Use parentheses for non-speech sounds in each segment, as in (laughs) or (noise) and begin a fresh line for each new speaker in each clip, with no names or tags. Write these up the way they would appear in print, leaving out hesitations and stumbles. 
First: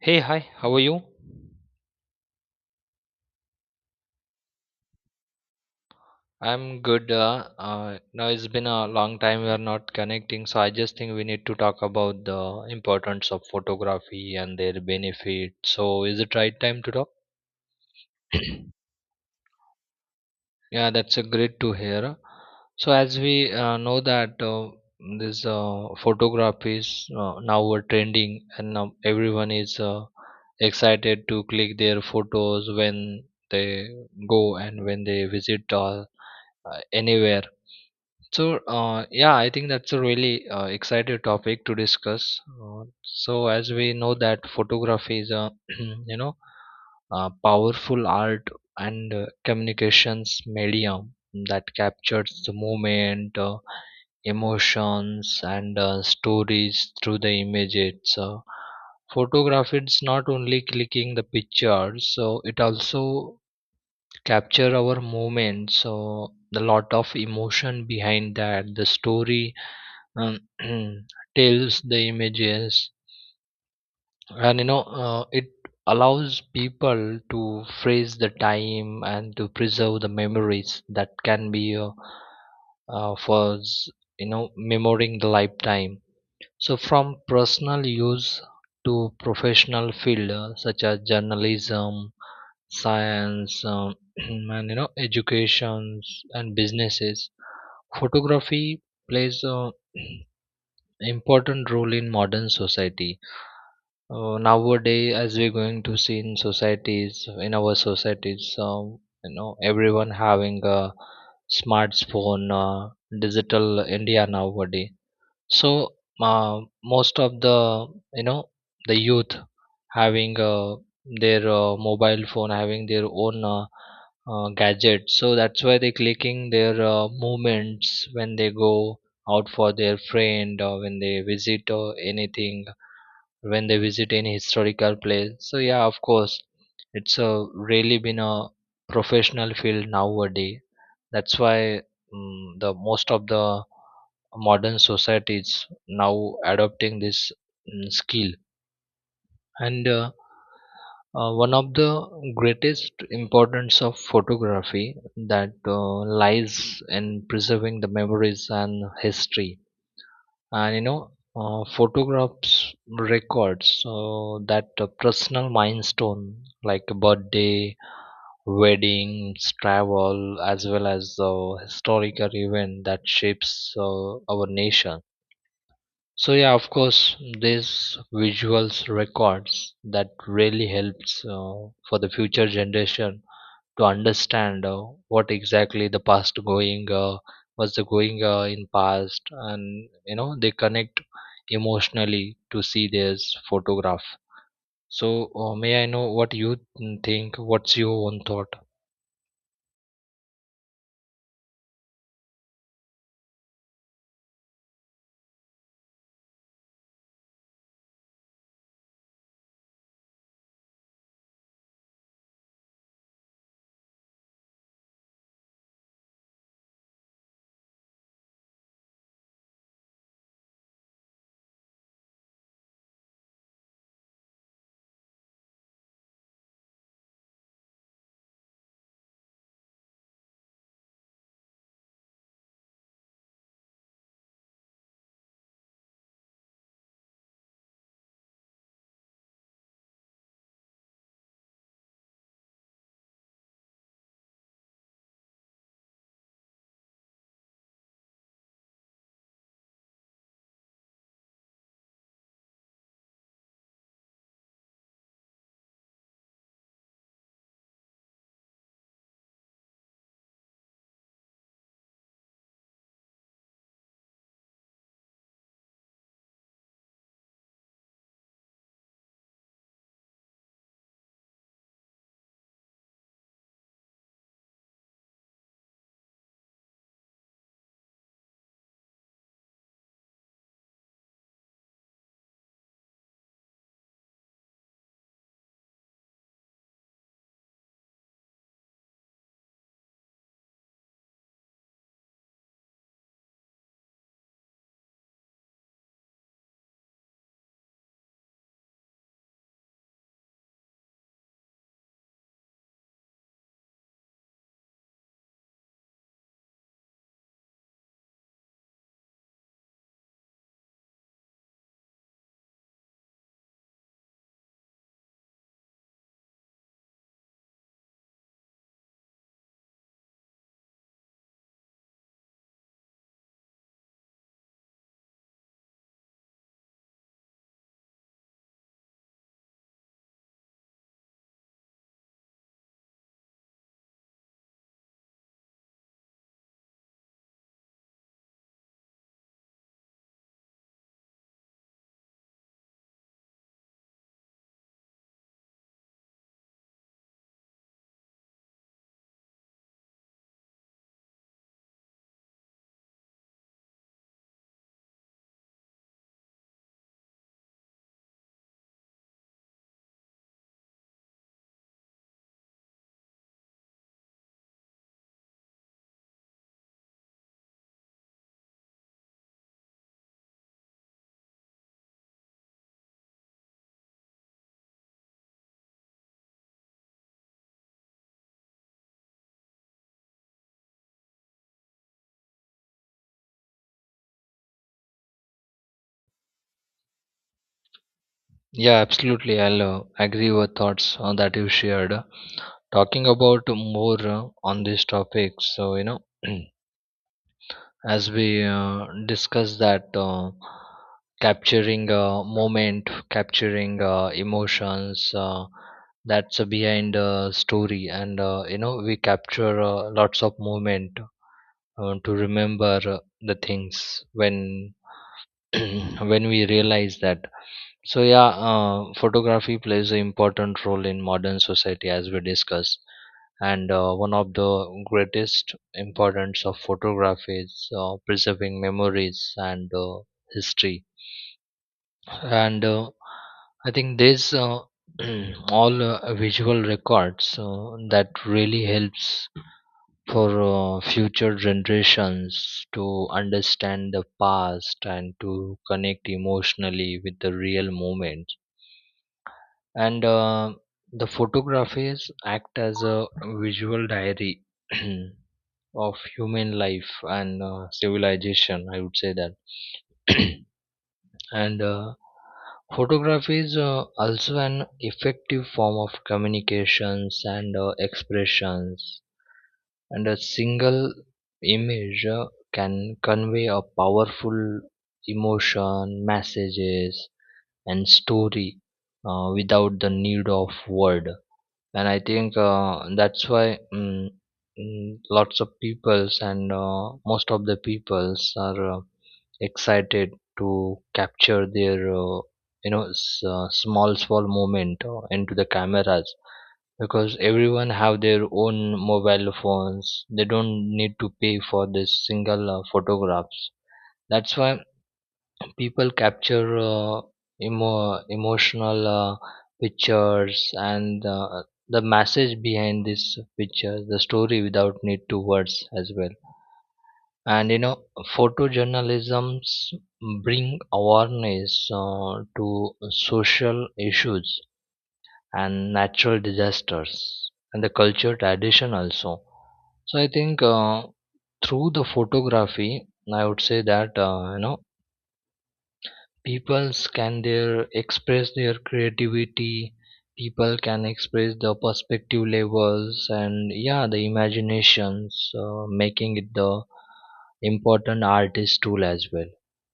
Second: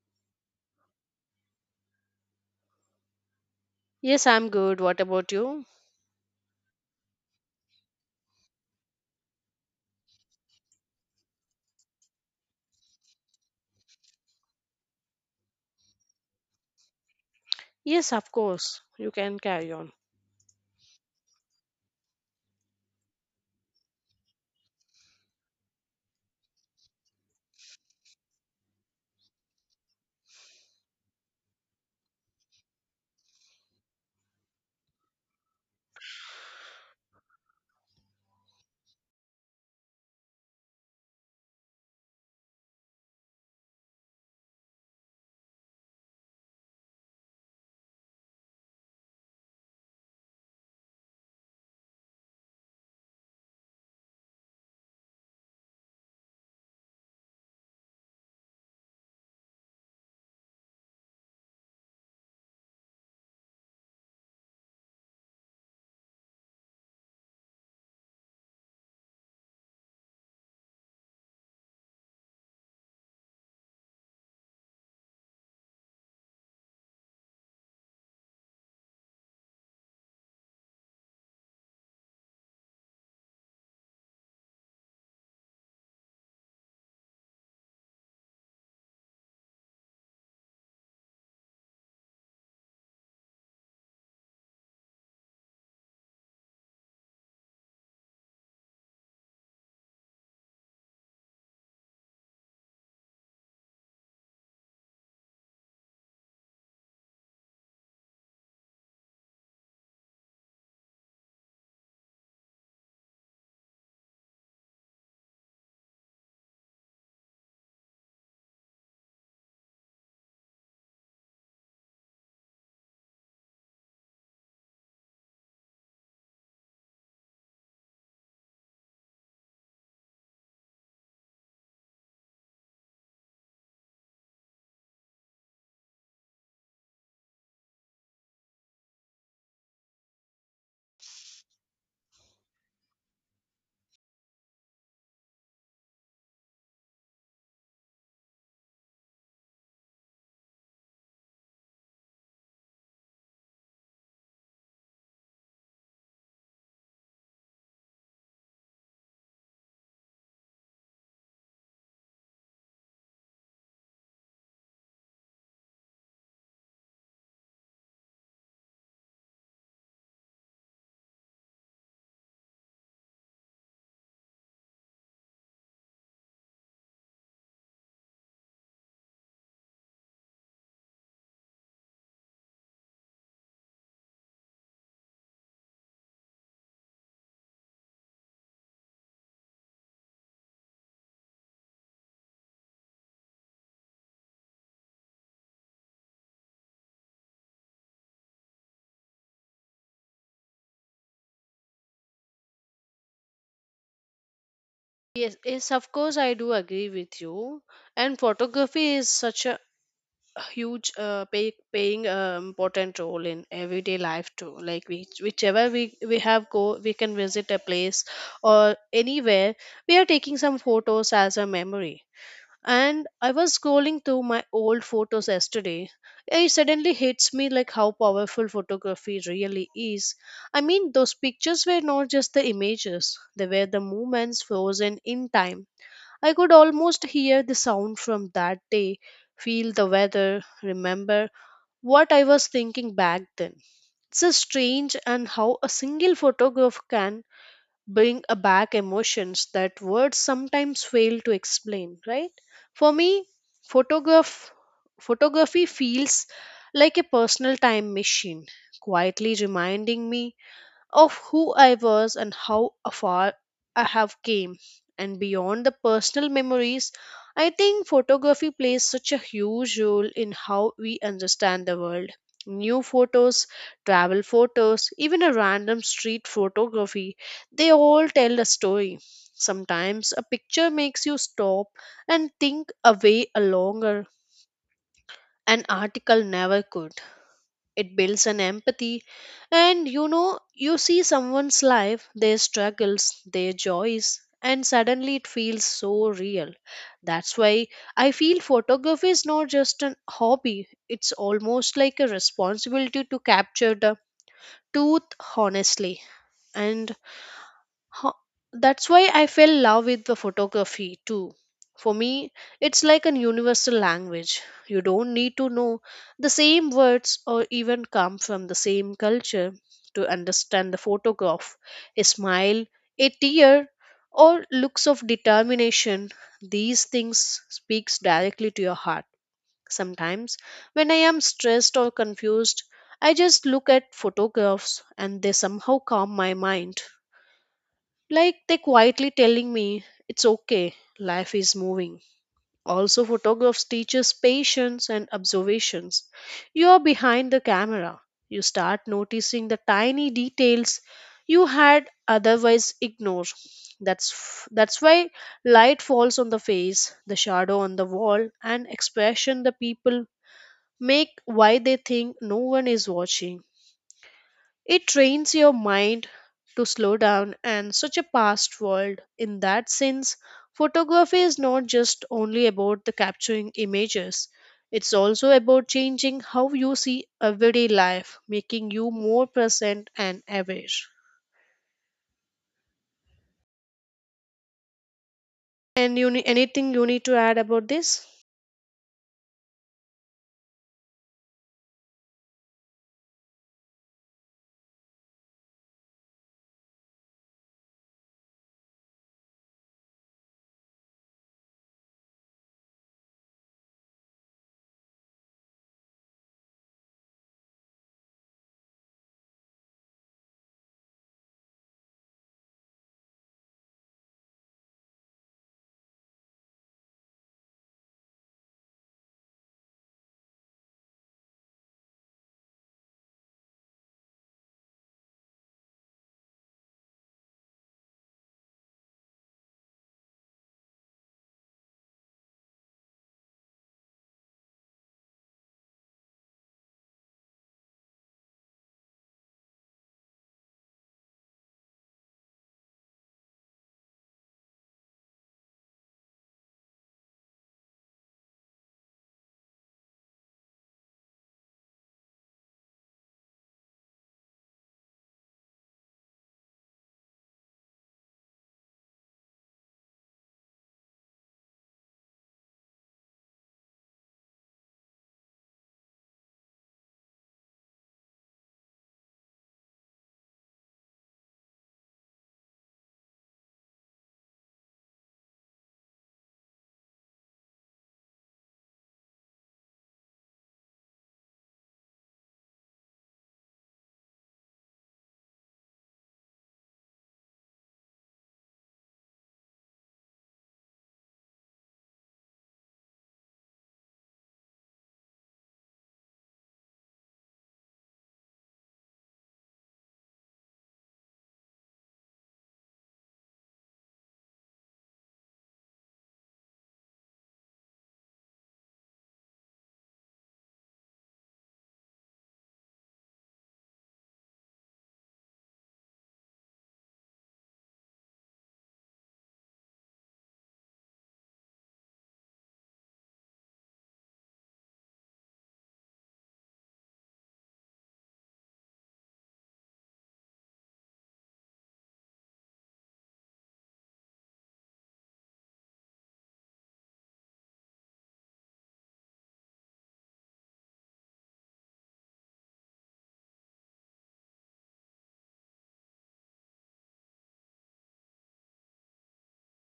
Hey, hi, how are you?
Yes, I'm good. What about you?
I'm good. Now it's been a long time we are not connecting, so I just think we need to talk about the importance of photography and their benefit. So, is it right time to talk?
Yes, of
(clears throat)
course. You can carry on.
Yeah, that's a great to hear. So, as we know that this photography is now a trending, and now everyone is excited to click their photos when they go and when they visit anywhere. So, yeah, I think that's a really exciting topic to discuss. So, as we know that photography is a (clears throat) you know a powerful art and communications medium that captures the moment, emotions, and stories through the images. Photography is not only clicking the pictures, so it also capture our moments. So, the lot of emotion behind that, the story um, (clears throat) tells the images, and it allows people to freeze the time and to preserve the memories that can be for memorizing the lifetime. So from personal use to professional field such as journalism, science, (clears throat) and educations and businesses. Photography plays a (clears throat) important role in modern society nowadays. As we're going to see in our societies, everyone having a smartphone, digital india nowadays. So most of the you know the youth having their mobile phone, having their own gadget, so that's why they clicking their movements when they go out for their friend or when they visit or anything, when they visit any historical place. So yeah, of course, it's a really been a professional field nowadays. That's why the most of the modern societies now adopting this skill. And one of the greatest importance of photography that lies in preserving the memories and history. And photographs records so that personal milestone like birthday, weddings, travel, as well as historical event that shapes our nation. So yeah, of course, these visuals records that really helps for the future generation to understand what exactly the past going was the going in past, and they connect emotionally to see this photograph. So may I know what you think what's your own thought?
Yes, yes, of course, I do agree with you. And photography is such a huge, paying important role in everyday life too. Like whichever we have go, we can visit a place or anywhere. We are taking some photos as a memory. And I was scrolling through my old photos yesterday. It suddenly hits me like how powerful photography really is. I mean, those pictures were not just the images, they were the moments frozen in time. I could almost hear the sound from that day, feel the weather, remember what I was thinking back then. It's a strange and how a single photograph can bring a back emotions that words sometimes fail to explain, right? For me, photograph photography feels like a personal time machine, quietly reminding me of who I was and how far I have came. And beyond the personal memories, I think photography plays such a huge role in how we understand the world. New photos, travel photos, even a random street photography, they all tell a story. Sometimes a picture makes you stop and think a way a longer an article never could. It builds an empathy, and you know you see someone's life, their struggles, their joys, and suddenly it feels so real. That's why I feel photography is not just an hobby, it's almost like a responsibility to capture the truth honestly. And Huh, that's why I fell in love with the photography too. For me, it's like a universal language. You don't need to know the same words or even come from the same culture to understand the photograph. A smile, a tear, or looks of determination, these things speaks directly to your heart. Sometimes when I am stressed or confused, I just look at photographs and they somehow calm my mind, like they quietly telling me it's okay, life is moving. Also photographs teaches patience and observations. You are behind the camera, you start noticing the tiny details you had otherwise ignored. That's why light falls on the face, the shadow on the wall, and expression the people make why they think no one is watching. It trains your mind to slow down and such a fast world. In that sense, photography is not just only about the capturing images. It's also about changing how you see everyday life, making you more present and aware. And you need, anything you need to add about this?
Yeah, absolutely. I'll agree with thoughts that you shared. Talking about more on this topic, so (clears throat) as we discussed that capturing a moment, capturing emotions, that's behind a story, and we capture lots of moment to remember the things when (clears throat) when we realize that. So yeah, photography plays an important role in modern society as we discussed, and one of the greatest importance of photography is preserving memories and history. And I think there's (clears throat) all visual records that really helps for future generations to understand the past and to connect emotionally with the real moment. And the photographies act as a visual diary (clears throat) of human life and civilization, I would say that. (clears throat) And photography is also an effective form of communications and expressions, and a single image can convey a powerful emotion messages and story without the need of word. And I think that's why lots of peoples and most of the peoples are excited to capture their small small moment into the cameras, because everyone have their own mobile phones, they don't need to pay for this single photographs. That's why people capture emotional pictures, and the message behind this picture, the story without need to words as well. And photojournalisms bring awareness to social issues and natural disasters and the culture tradition also. So I think through the photography, I would say that people can their express their creativity, people can express the perspective levels, and yeah, the imaginations making it the important artist tool as well.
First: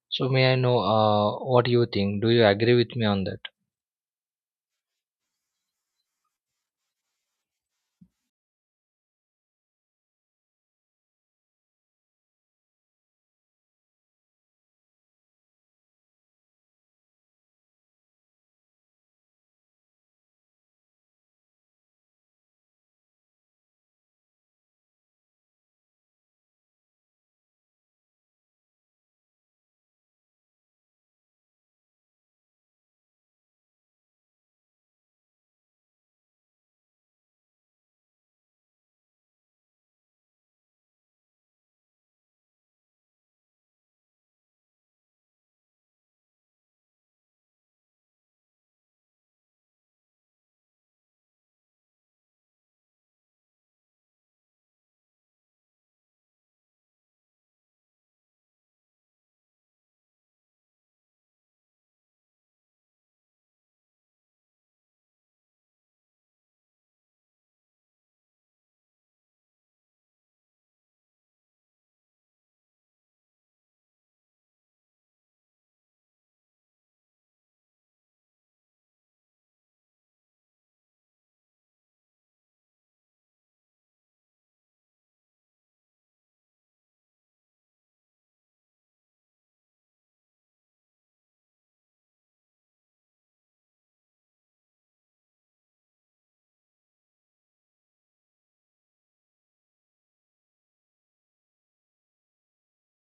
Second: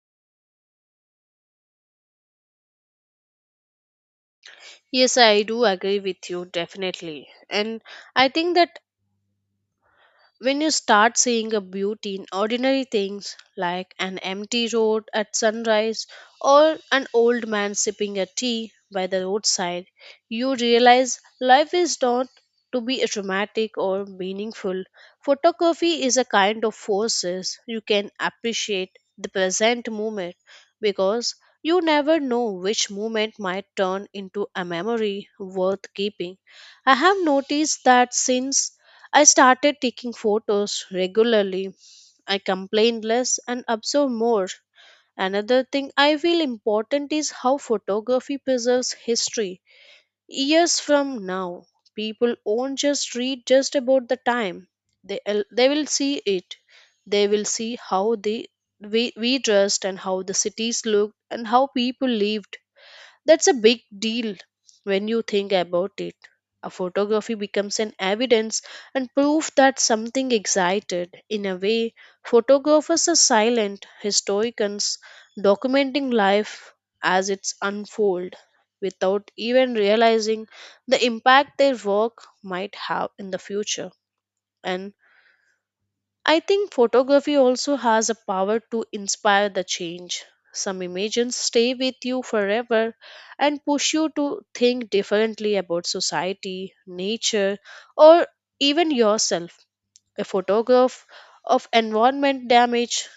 So may I know what you think? Do you agree with me on that?
Yes, I do agree with you definitely. And I think that when you start seeing a beauty in ordinary things like an empty road at sunrise or an old man sipping a tea by the roadside, you realize life is not to be dramatic or meaningful. Photography is a kind of forces you can appreciate the present moment, because you never know which moment might turn into a memory worth keeping. I have noticed that since I started taking photos regularly. I complain less and observe more. Another thing I feel important is how photography preserves history. Years from now, people won't just read just about the time. They will see it. They will see how we dressed and how the cities looked and how people lived. That's a big deal when you think about it. A photography becomes an evidence and proof that something excited. In a way, photographers are silent historians documenting life as it's unfold without even realizing the impact their work might have in the future. And I think photography also has a power to inspire the change. Some images stay with you forever and push you to think differently about society, nature, or even yourself. A photograph of environment damage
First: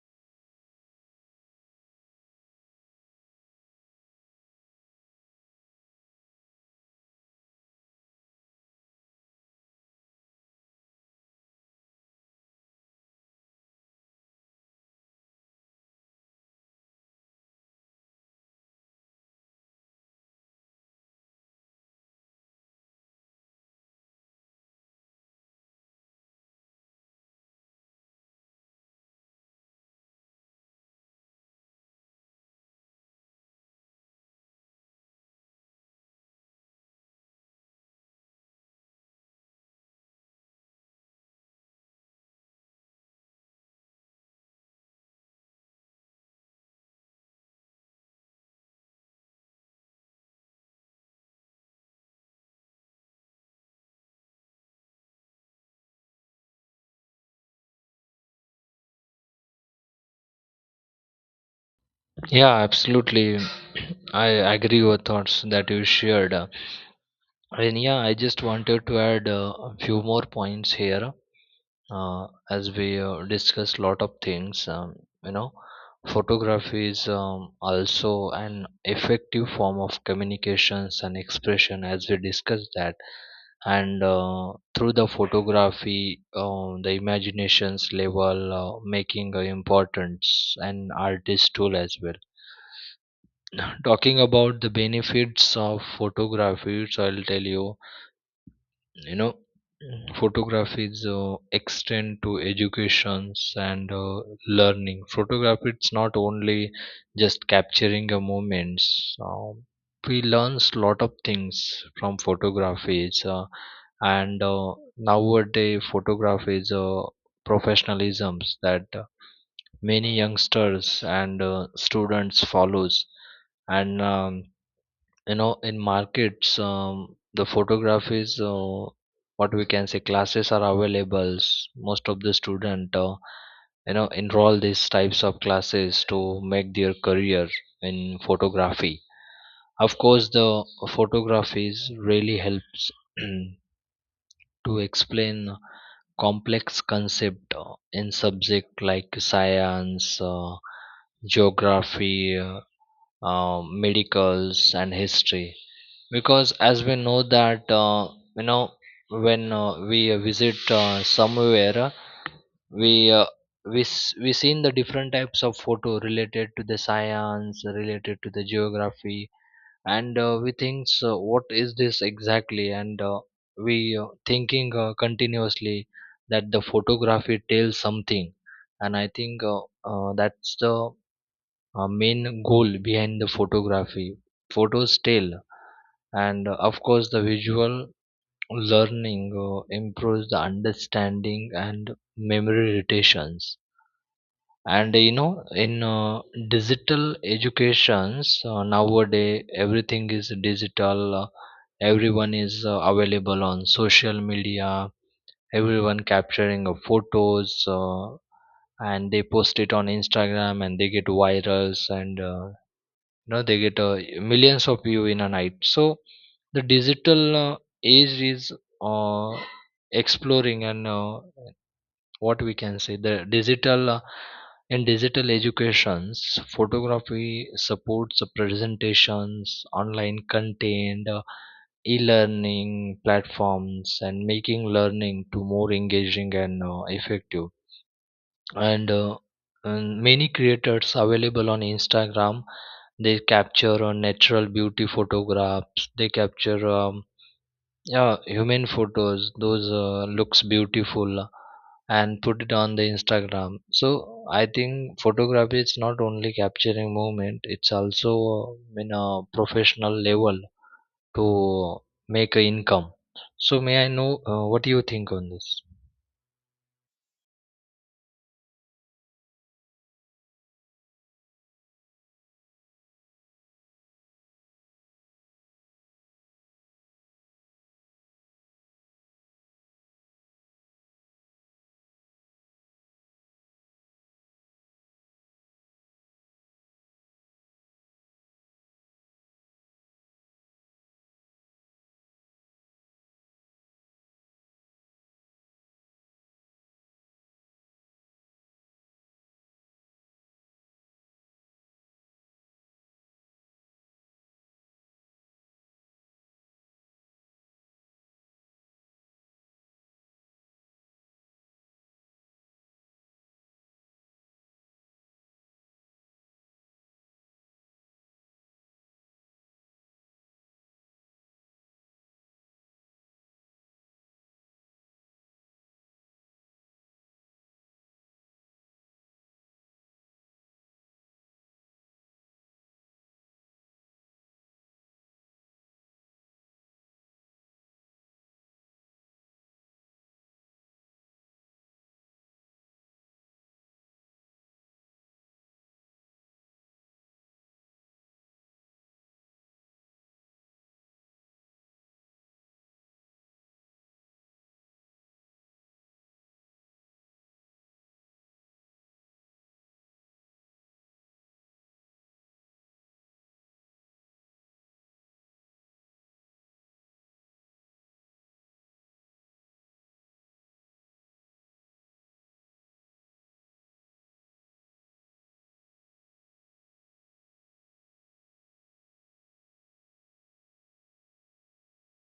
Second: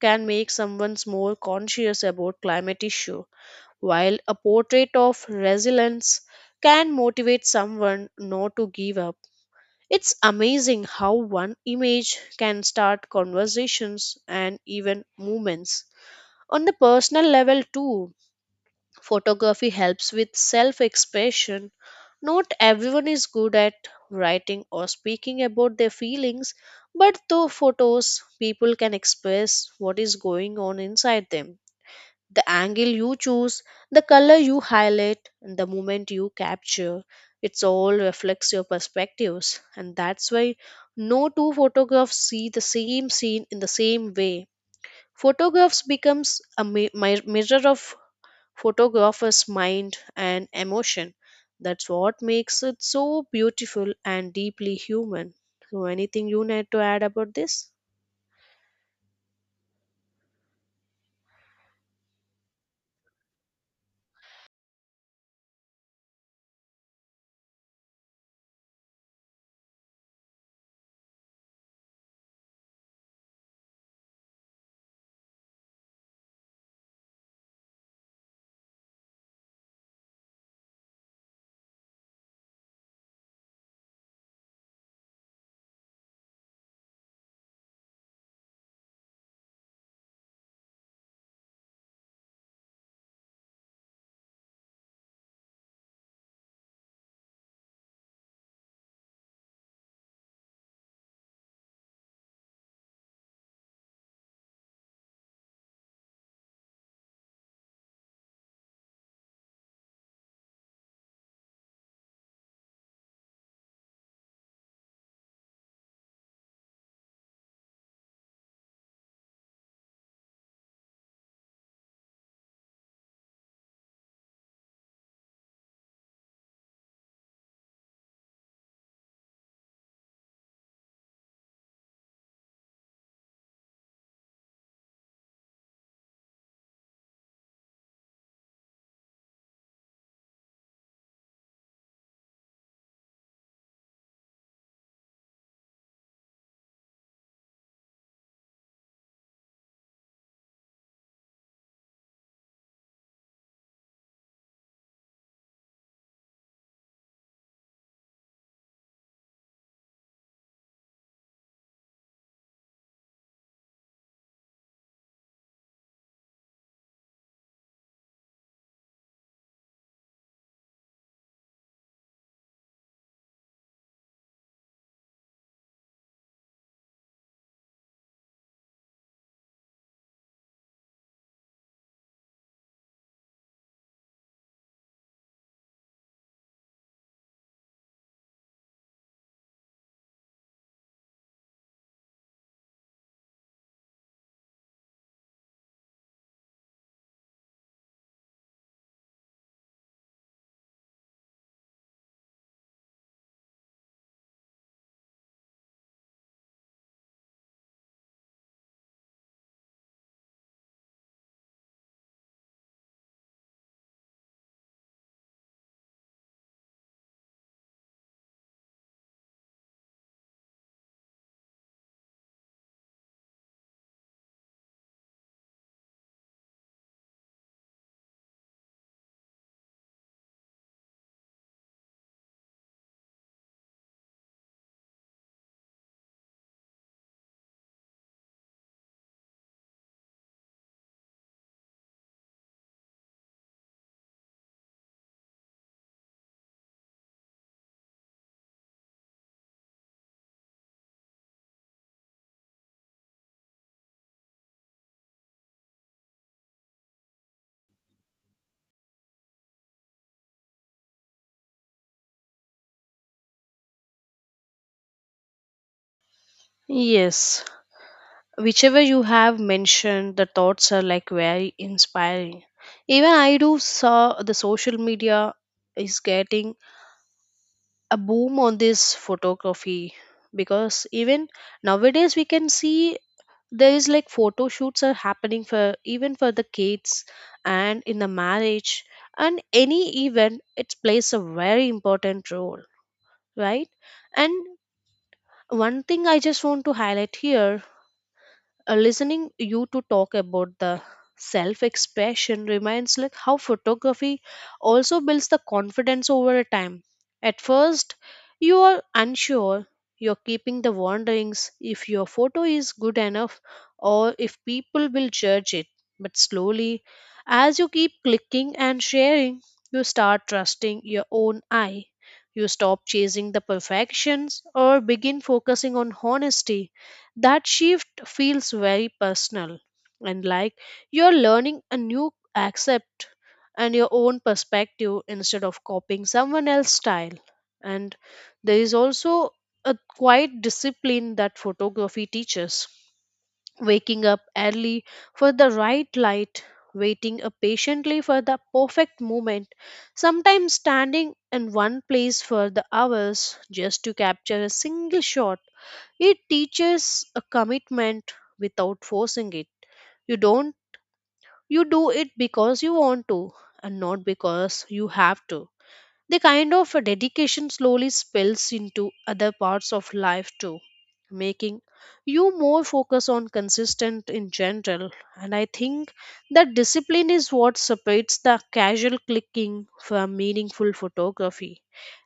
can make someone more conscious about climate issue, while a portrait of resilience can motivate someone not to give up. It's amazing how one image can start conversations and even movements. On the personal level, too, photography helps with self expression. Not everyone is good at writing or speaking about their feelings, but through photos, people can express what is going on inside them, the angle you choose, the color you highlight, and the moment you capture. It's all reflects your perspectives, and that's why no two photographs see the same scene in the same way. Photographs becomes a mirror of photographer's mind and emotion. That's what makes it so beautiful and deeply human. So, anything you need to add about this?
Yeah, absolutely. (clears throat) I agree with thoughts that you shared. And yeah, I just wanted to add a few more points here. As we discussed lot of things, you know photography is also an effective form of communications and expression as we discussed that. And through the photography, the imaginations level making a importance and artist tool as well. (laughs) (clears throat) Talking about the benefits of photography, so I'll tell you, you know Mm. photography is extend to educations. And learning photography, it's not only just capturing a moments. We learns lot of things from photographies, and nowadays photography is professionalisms that many youngsters and students follows. And in markets, the photographies, what we can say, classes are available. Most of the student, enroll these types of classes to make their career in photography. Of course, the photographies really helps (clears throat) to explain complex concept in subject like science, geography, medicals and history, because as we know that you know when we visit somewhere, we uh, we seen the different types of photo related to the science, related to the geography, and we think so what is this exactly, and we thinking continuously that the photography tells something. And I think that's the main goal behind the photography. Photos tell, and of course, the visual learning improves the understanding and memory retentions. And in digital educations nowadays, everything is digital. Everyone is available on social media. Everyone capturing photos. And they post it on Instagram and they get virals, and they get millions of view in a night. So the digital age is uh, exploring, and what we can say the digital in digital educations, photography supports the presentations, online content, e-learning platforms, and making learning to more engaging and effective. And, uh, and many creators available on Instagram, they capture natural beauty photographs, they capture yeah, human photos those looks beautiful and put it on the Instagram. So I think photography is not only capturing movement, it's also in a professional level to make a income. So may I know what do you think on this?
Yes, whichever you have mentioned the thoughts are like very inspiring. Even I do saw the social media is getting a boom on this photography, because even nowadays we can see there is like photo shoots are happening for even for the kids, and in the marriage and any event it plays a very important role, right? And one thing I just want to highlight here, listening you to talk about the self expression reminds like how photography also builds the confidence over a time. At first you are unsure, you're keeping the wonderings if your photo is good enough or if people will judge it, but slowly as you keep clicking and sharing you start trusting your own eye. You stop chasing the perfections or begin focusing on honesty. That shift feels very personal, and like you're learning a new accept and your own perspective instead of copying someone else's style. And there is also a quiet discipline that photography teaches. Waking up early for the right light, waiting patiently for the perfect moment, sometimes standing in one place for the hours just to capture a single shot, it teaches a commitment without forcing it. You don't, you do it because you want to, and not because you have to. The kind of a dedication slowly spills into other parts of life too, making you more focused on consistent in general. And I think that discipline is what separates the casual clicking from meaningful photography.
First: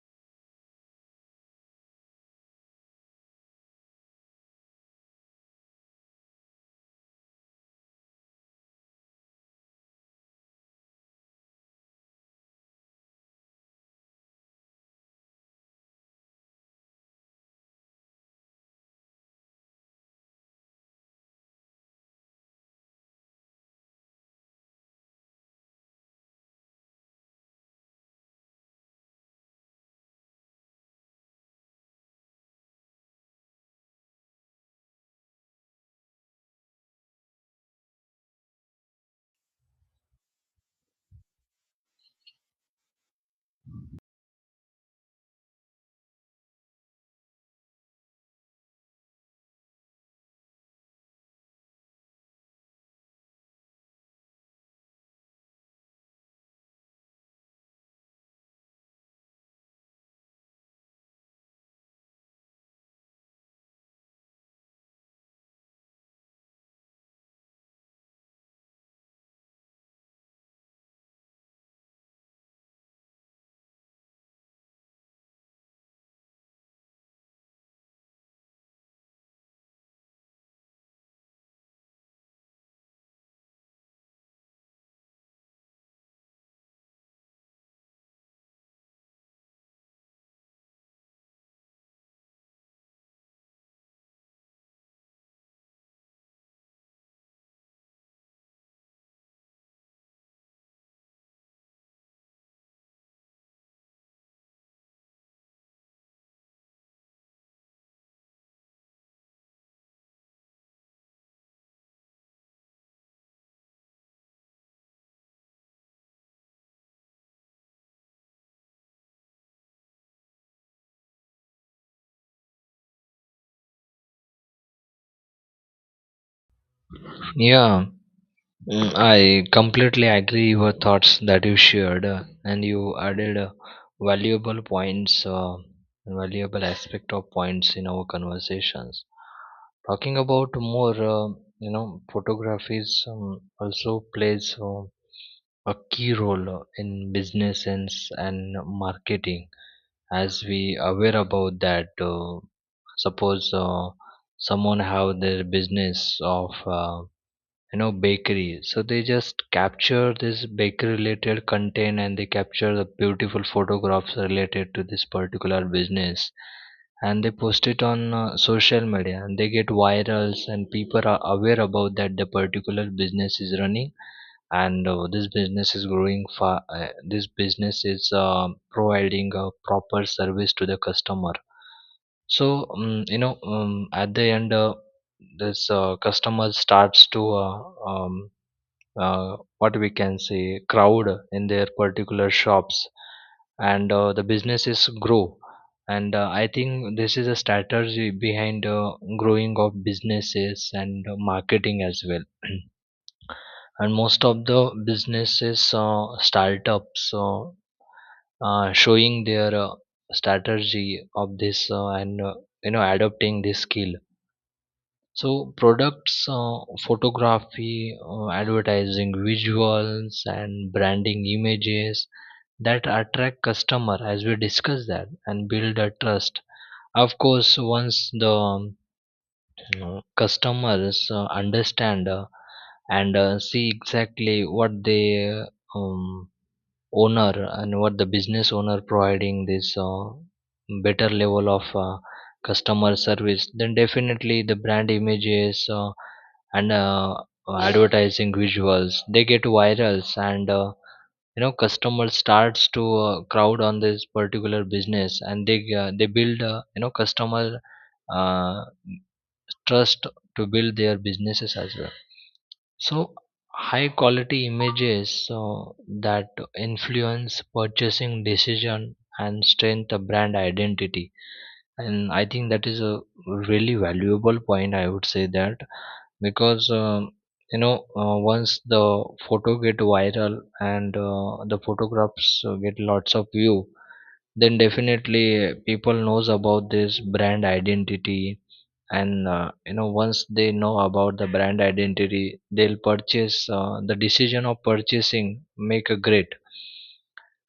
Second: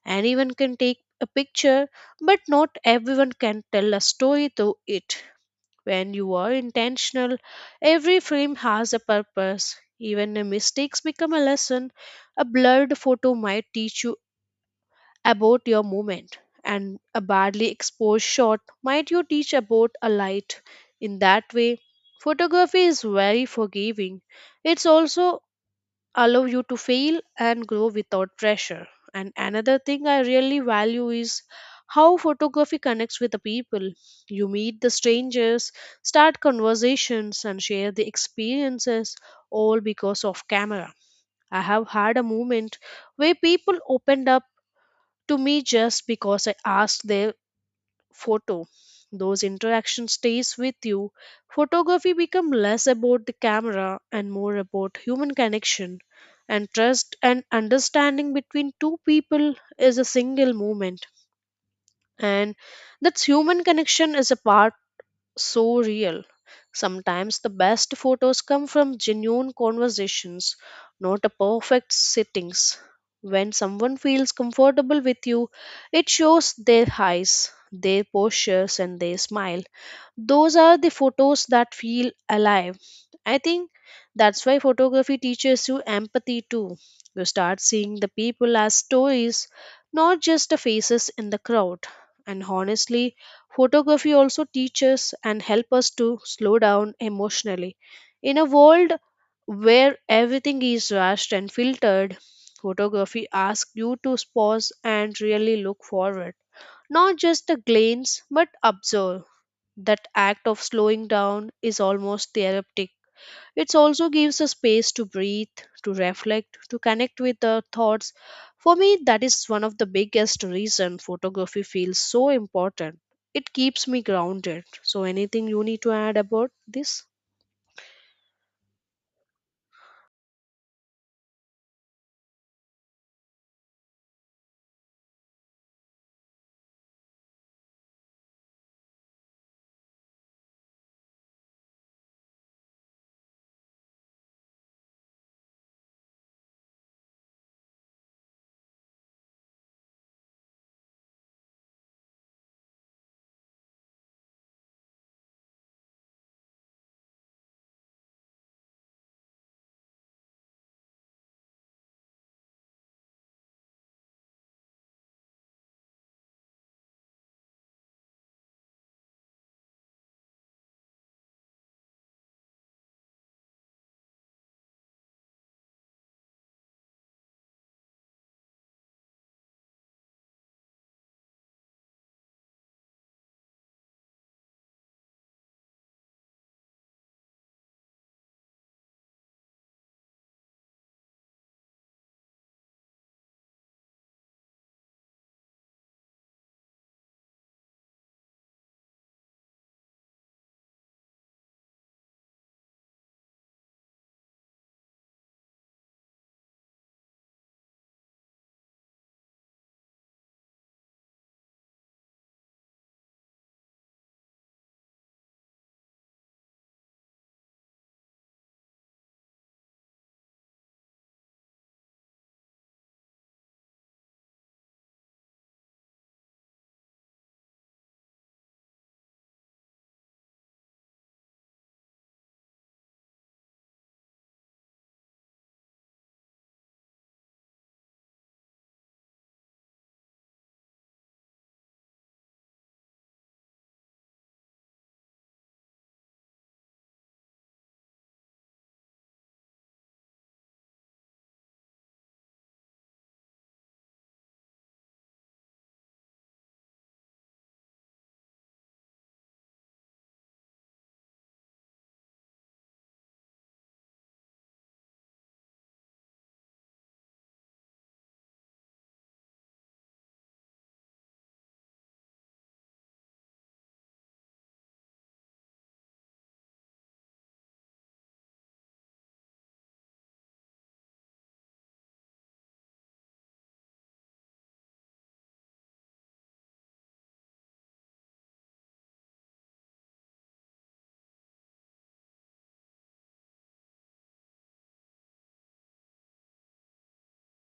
Anyone can take a picture, but not everyone can tell a story through it. When you are intentional, every frame has a purpose. Even the mistakes become a lesson. A blurred photo might teach you about your movement, and a badly exposed shot might you teach about a light. In that way, photography is very forgiving. It's also allow you to fail and grow without pressure. And another thing I really value is how photography connects with the people. You meet the strangers, start conversations and share the experiences, all because of camera. I have had a moment where people opened up to me just because I asked their photo. Those interaction stays with you. Photography become less about the camera and more about human connection, and trust and understanding between two people is a single moment, and that's human connection is a part so real. Sometimes the best photos come from genuine conversations, not a perfect sittings. When someone feels comfortable with you, it shows their eyes, their postures, and their smile. Those are the photos that feel alive. I think that's why photography teaches you empathy too. You start seeing the people as stories, not just the faces in the crowd. And honestly, photography also teaches and helps us to slow down emotionally. In a world where everything is rushed and filtered, photography asks you to pause and really look forward. Not just a glance, but observe. That act of slowing down is almost therapeutic. It also gives a space to breathe, to reflect, to connect with the thoughts. For me, that is one of the biggest reason photography feels so important. It keeps me grounded. So anything you need to add about this?
Yeah. I completely agree your thoughts that you shared, and you added valuable points, valuable aspect of points in our conversations. Talking about more, photographies also plays a key role in business and marketing. As we aware about that, suppose someone have their business of. Uh, bakery, so they just capture this bakery related content, and they capture the beautiful photographs related to this particular business, and they post it on social media and they get virals, and people are aware about that the particular business is running, and this business is providing a proper service to the customer. So, at the end, this customer starts to, what we can say, crowd in their particular shops, and the businesses grow. And I think this is a strategy behind growing of businesses and marketing as well. (clears throat) And most of the businesses startups showing their strategy of this, and adopting this skill. So products photography, advertising visuals, and branding images that attract customer, as we discussed that, and build a trust. Of course, once the know customers understand and see exactly what the um, owner and what the business owner providing this better level of customer service, then definitely the brand images and advertising visuals they get virals, and customer starts to crowd on this particular business, and they build customer uh, trust to build their businesses as well. So high quality images, so that influence purchasing decision and strengthen the brand identity. And I think that is a really valuable point, I would say that, because you know once the photo get viral and the photographs get lots of view, then definitely people knows about this brand identity. And once they know about the brand identity, they'll purchase the decision of purchasing make a great.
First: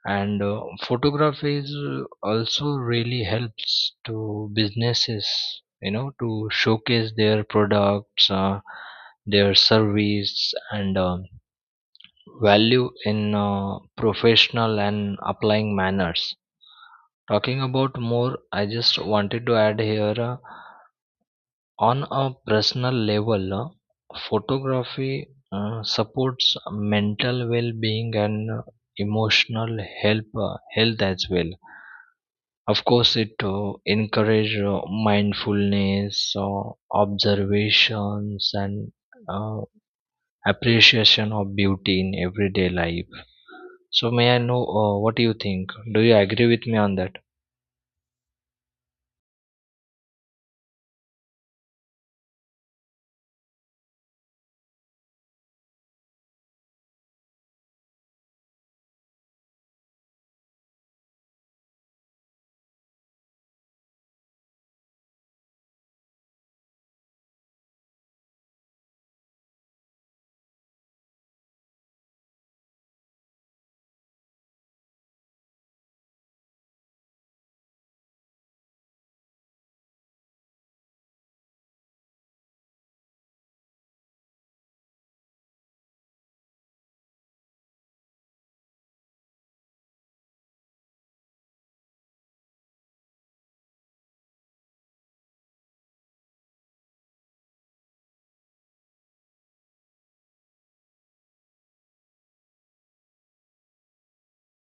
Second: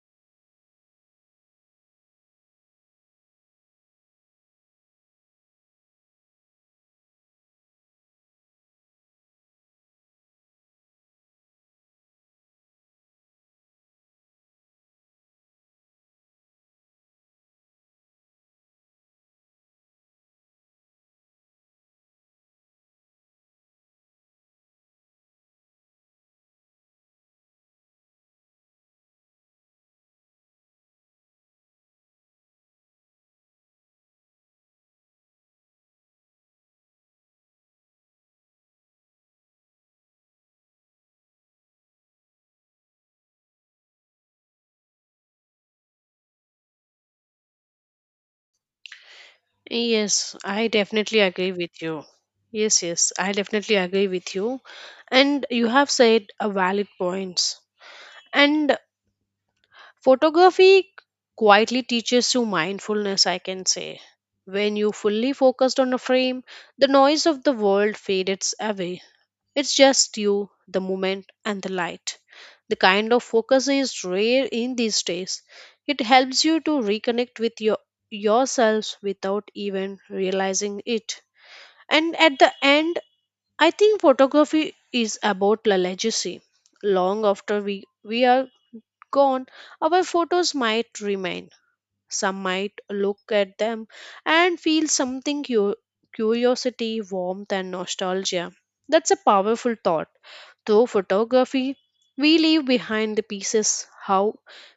And photography is also really helps to businesses, to showcase their products, their service and value in professional and applying manners. Talking about more, I just wanted to add here on a personal level, photography supports mental well-being and emotional help health as well. Of course, it encourage mindfulness, observations and uh, appreciation of beauty in everyday life. So may I know what do you think? Do you agree with me on that?
Yes, I definitely agree with you. Yes, yes, I definitely agree with you. And you have said a valid points. And photography quietly teaches you mindfulness, I can say. When you fully focused on a frame, the noise of the world fades away. It's just you, the moment, and the light. The kind of focus is rare in these days. It helps you to reconnect with your yourself without even realizing it. And at the end, I think photography is about a legacy. Long after we are gone, our photos might remain. Some might look at them and feel something curiosity, warmth, and nostalgia. That's a powerful thought. Through photography, we leave behind the pieces how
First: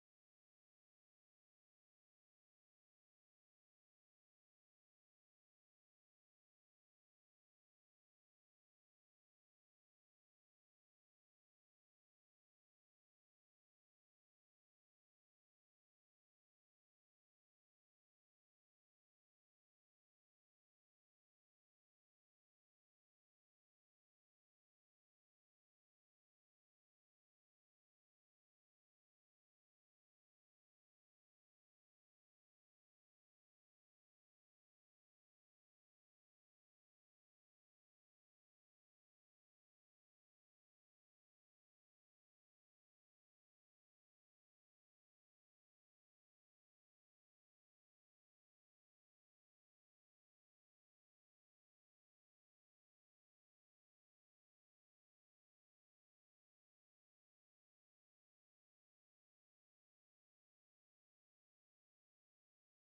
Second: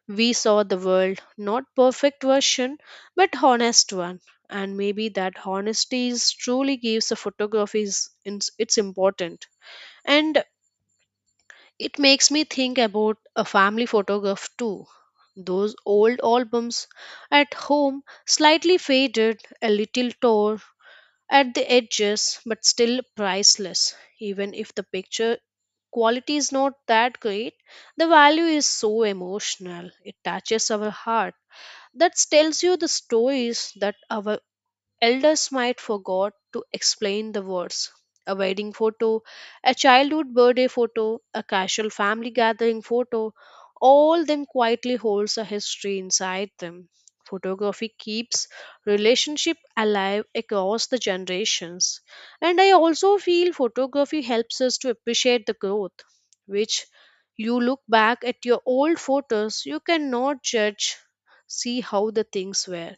we saw the world, not perfect version, but honest one. And maybe that honesty is truly gives the photography is, its importance. And it makes me think about a family photograph too. Those old albums at home, slightly faded, a little torn at the edges, but still priceless. Even if the picture quality is not that great, the value is so emotional. It touches our heart. That tells you the stories that our Elders might forgot to explain the words. A wedding photo, a childhood birthday photo, a casual family gathering photo, all them quietly holds a history inside them. Photography keeps relationship alive across the generations. And I also feel photography helps us to appreciate the growth, which you look back at your old photos, you cannot judge, see how the things were,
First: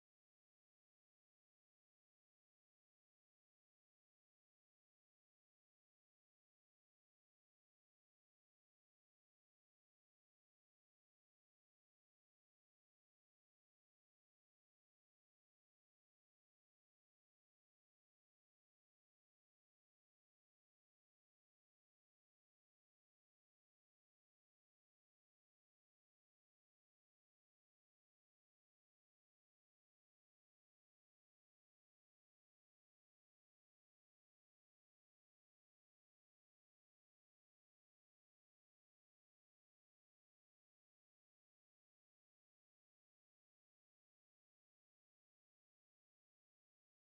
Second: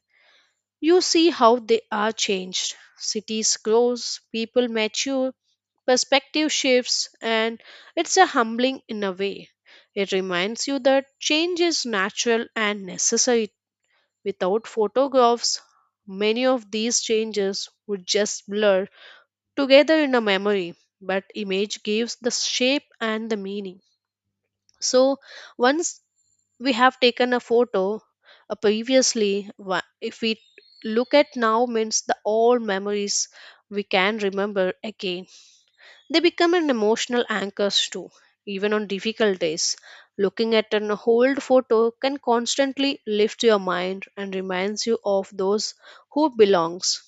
you see how they are changed. Cities grows, people mature, perspective shifts, and it's a humbling in a way. It reminds you that change is natural and necessary. Without photographs, many of these changes would just blur together in a memory, but image gives the shape and the meaning. So once we have taken a photo, previously wha- if we look at now means the old memories, we can remember again. They become an emotional anchors too. Even on difficult days, looking at an old photo can constantly lift your mind and reminds you of those who belongs.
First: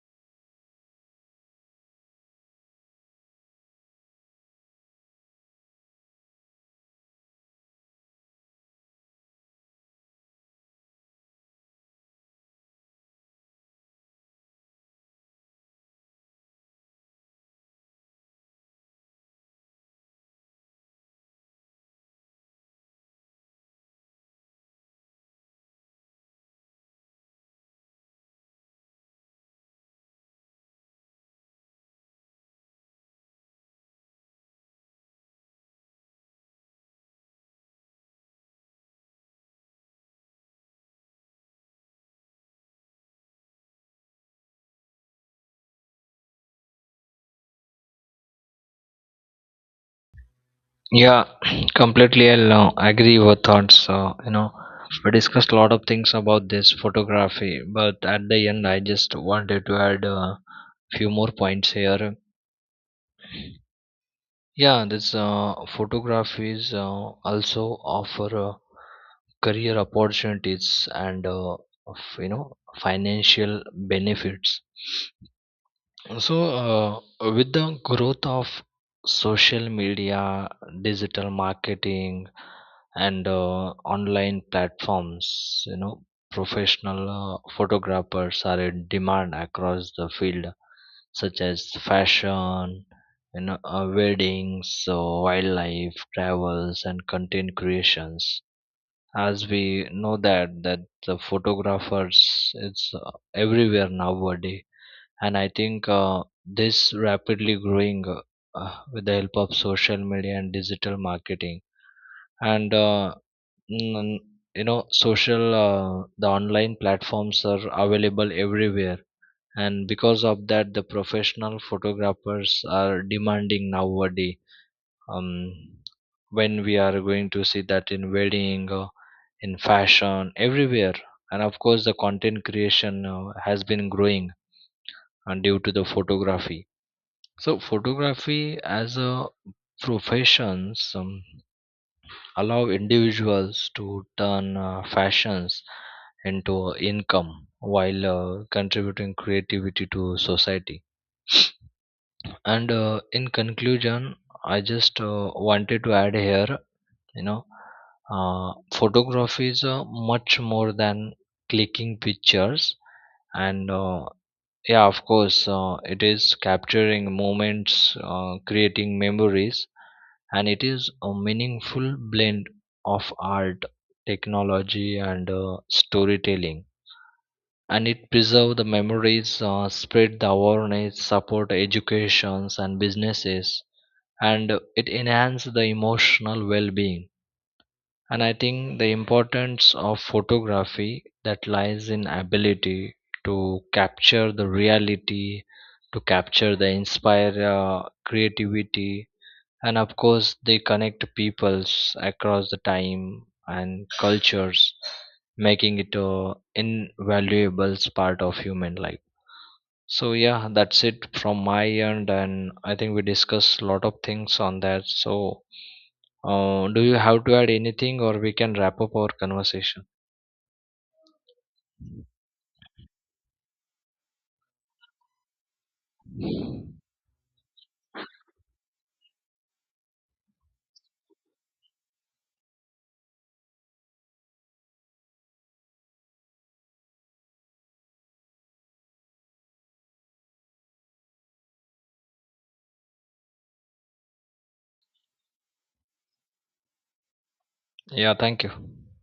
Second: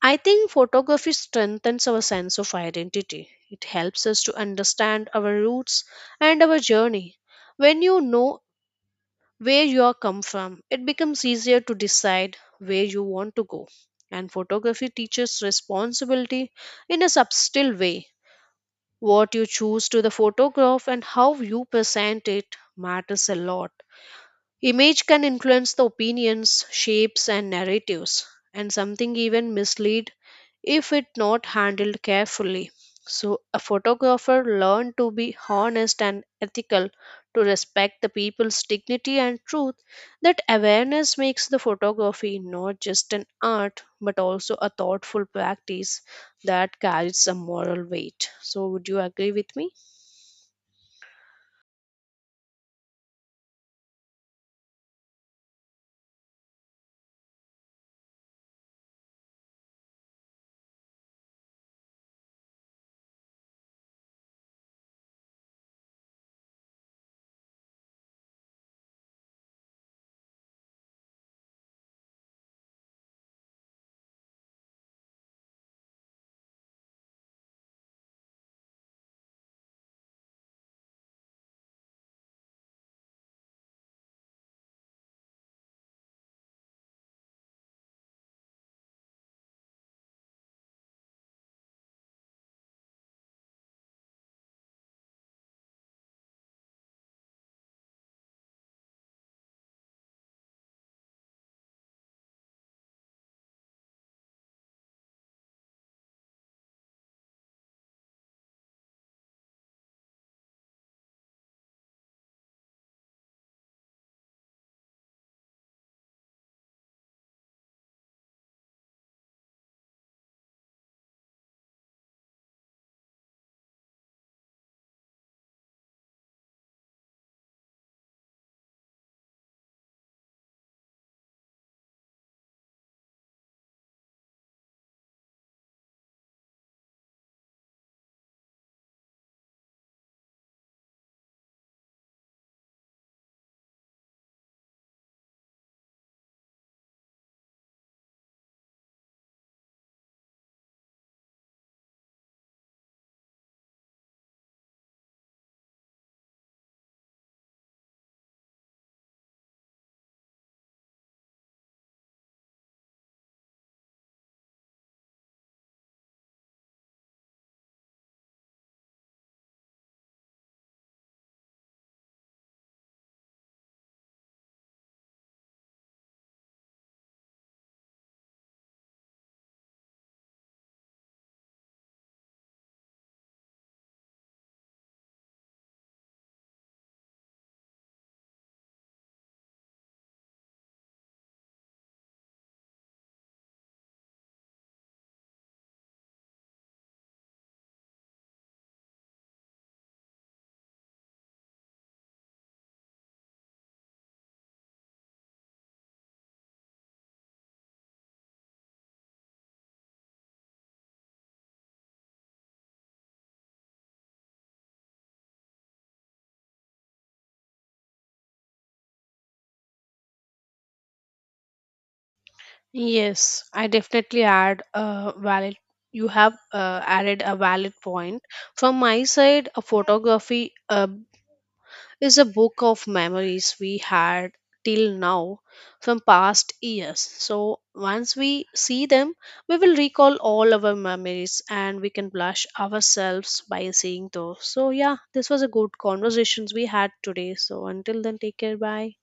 I think photography strengthens our sense of identity, it helps us to understand our roots and our journey. When you know where you are come from, it becomes easier to decide where you want to go. And photography teaches responsibility in a subtle way. What you choose to the photograph and how you present it matters a lot. Image can influence the opinions, shapes and narratives, and something even mislead if it not handled carefully. So a photographer learned to be honest and ethical, to respect the people's dignity and truth. That awareness makes the photography not just an art but also a thoughtful practice that carries a moral weight. So would you agree with me?
Yeah, (clears throat) completely. I'll agree with your thoughts. We discussed a lot of things about this photography, but at the end, I just wanted to add a few more points here. Yeah, this photographies also offer career opportunities and of, you know financial benefits. So, with the growth of social media, digital marketing, and online platforms, you know, professional photographers are in demand across the field, such as fashion, weddings, so wildlife, travels, and content creations. As we know that that the photographers, it's everywhere nowadays. And I think this rapidly growing with the help of social media and digital marketing, and mm, social the online platforms are available everywhere, and because of that, the professional photographers are demanding nowadays. um, when we are going to see that in wedding, in fashion, everywhere, and of course, the content creation has been growing and due to the photography. So photography as a profession allow individuals to turn fashions into income, while contributing creativity to society. And in conclusion, I just wanted to add here, you know, photography is much more than clicking pictures. And Yeah, of course, it is capturing moments, creating memories, and it is a meaningful blend of art, technology, and storytelling. And it preserve the memories, spread the awareness, support educations and businesses, and it enhance the emotional well-being. And I think the importance of photography that lies in ability to capture the reality, to capture the inspire creativity, and of course, they connect peoples across the time and cultures, making it a invaluable part of human life. So yeah, that's it from my end, and I think we discussed a lot of things on that. So do you have to add anything, or we can wrap up our conversation?
Yes, I definitely add a valid. You have added a valid point. From my side, a photography is a book of memories we had till now from past years. So once we see them, we will recall all our memories and we can blush ourselves by seeing those. So yeah, this was a good conversations we had today. So until
Yeah,
then, take
thank you.
care. Bye.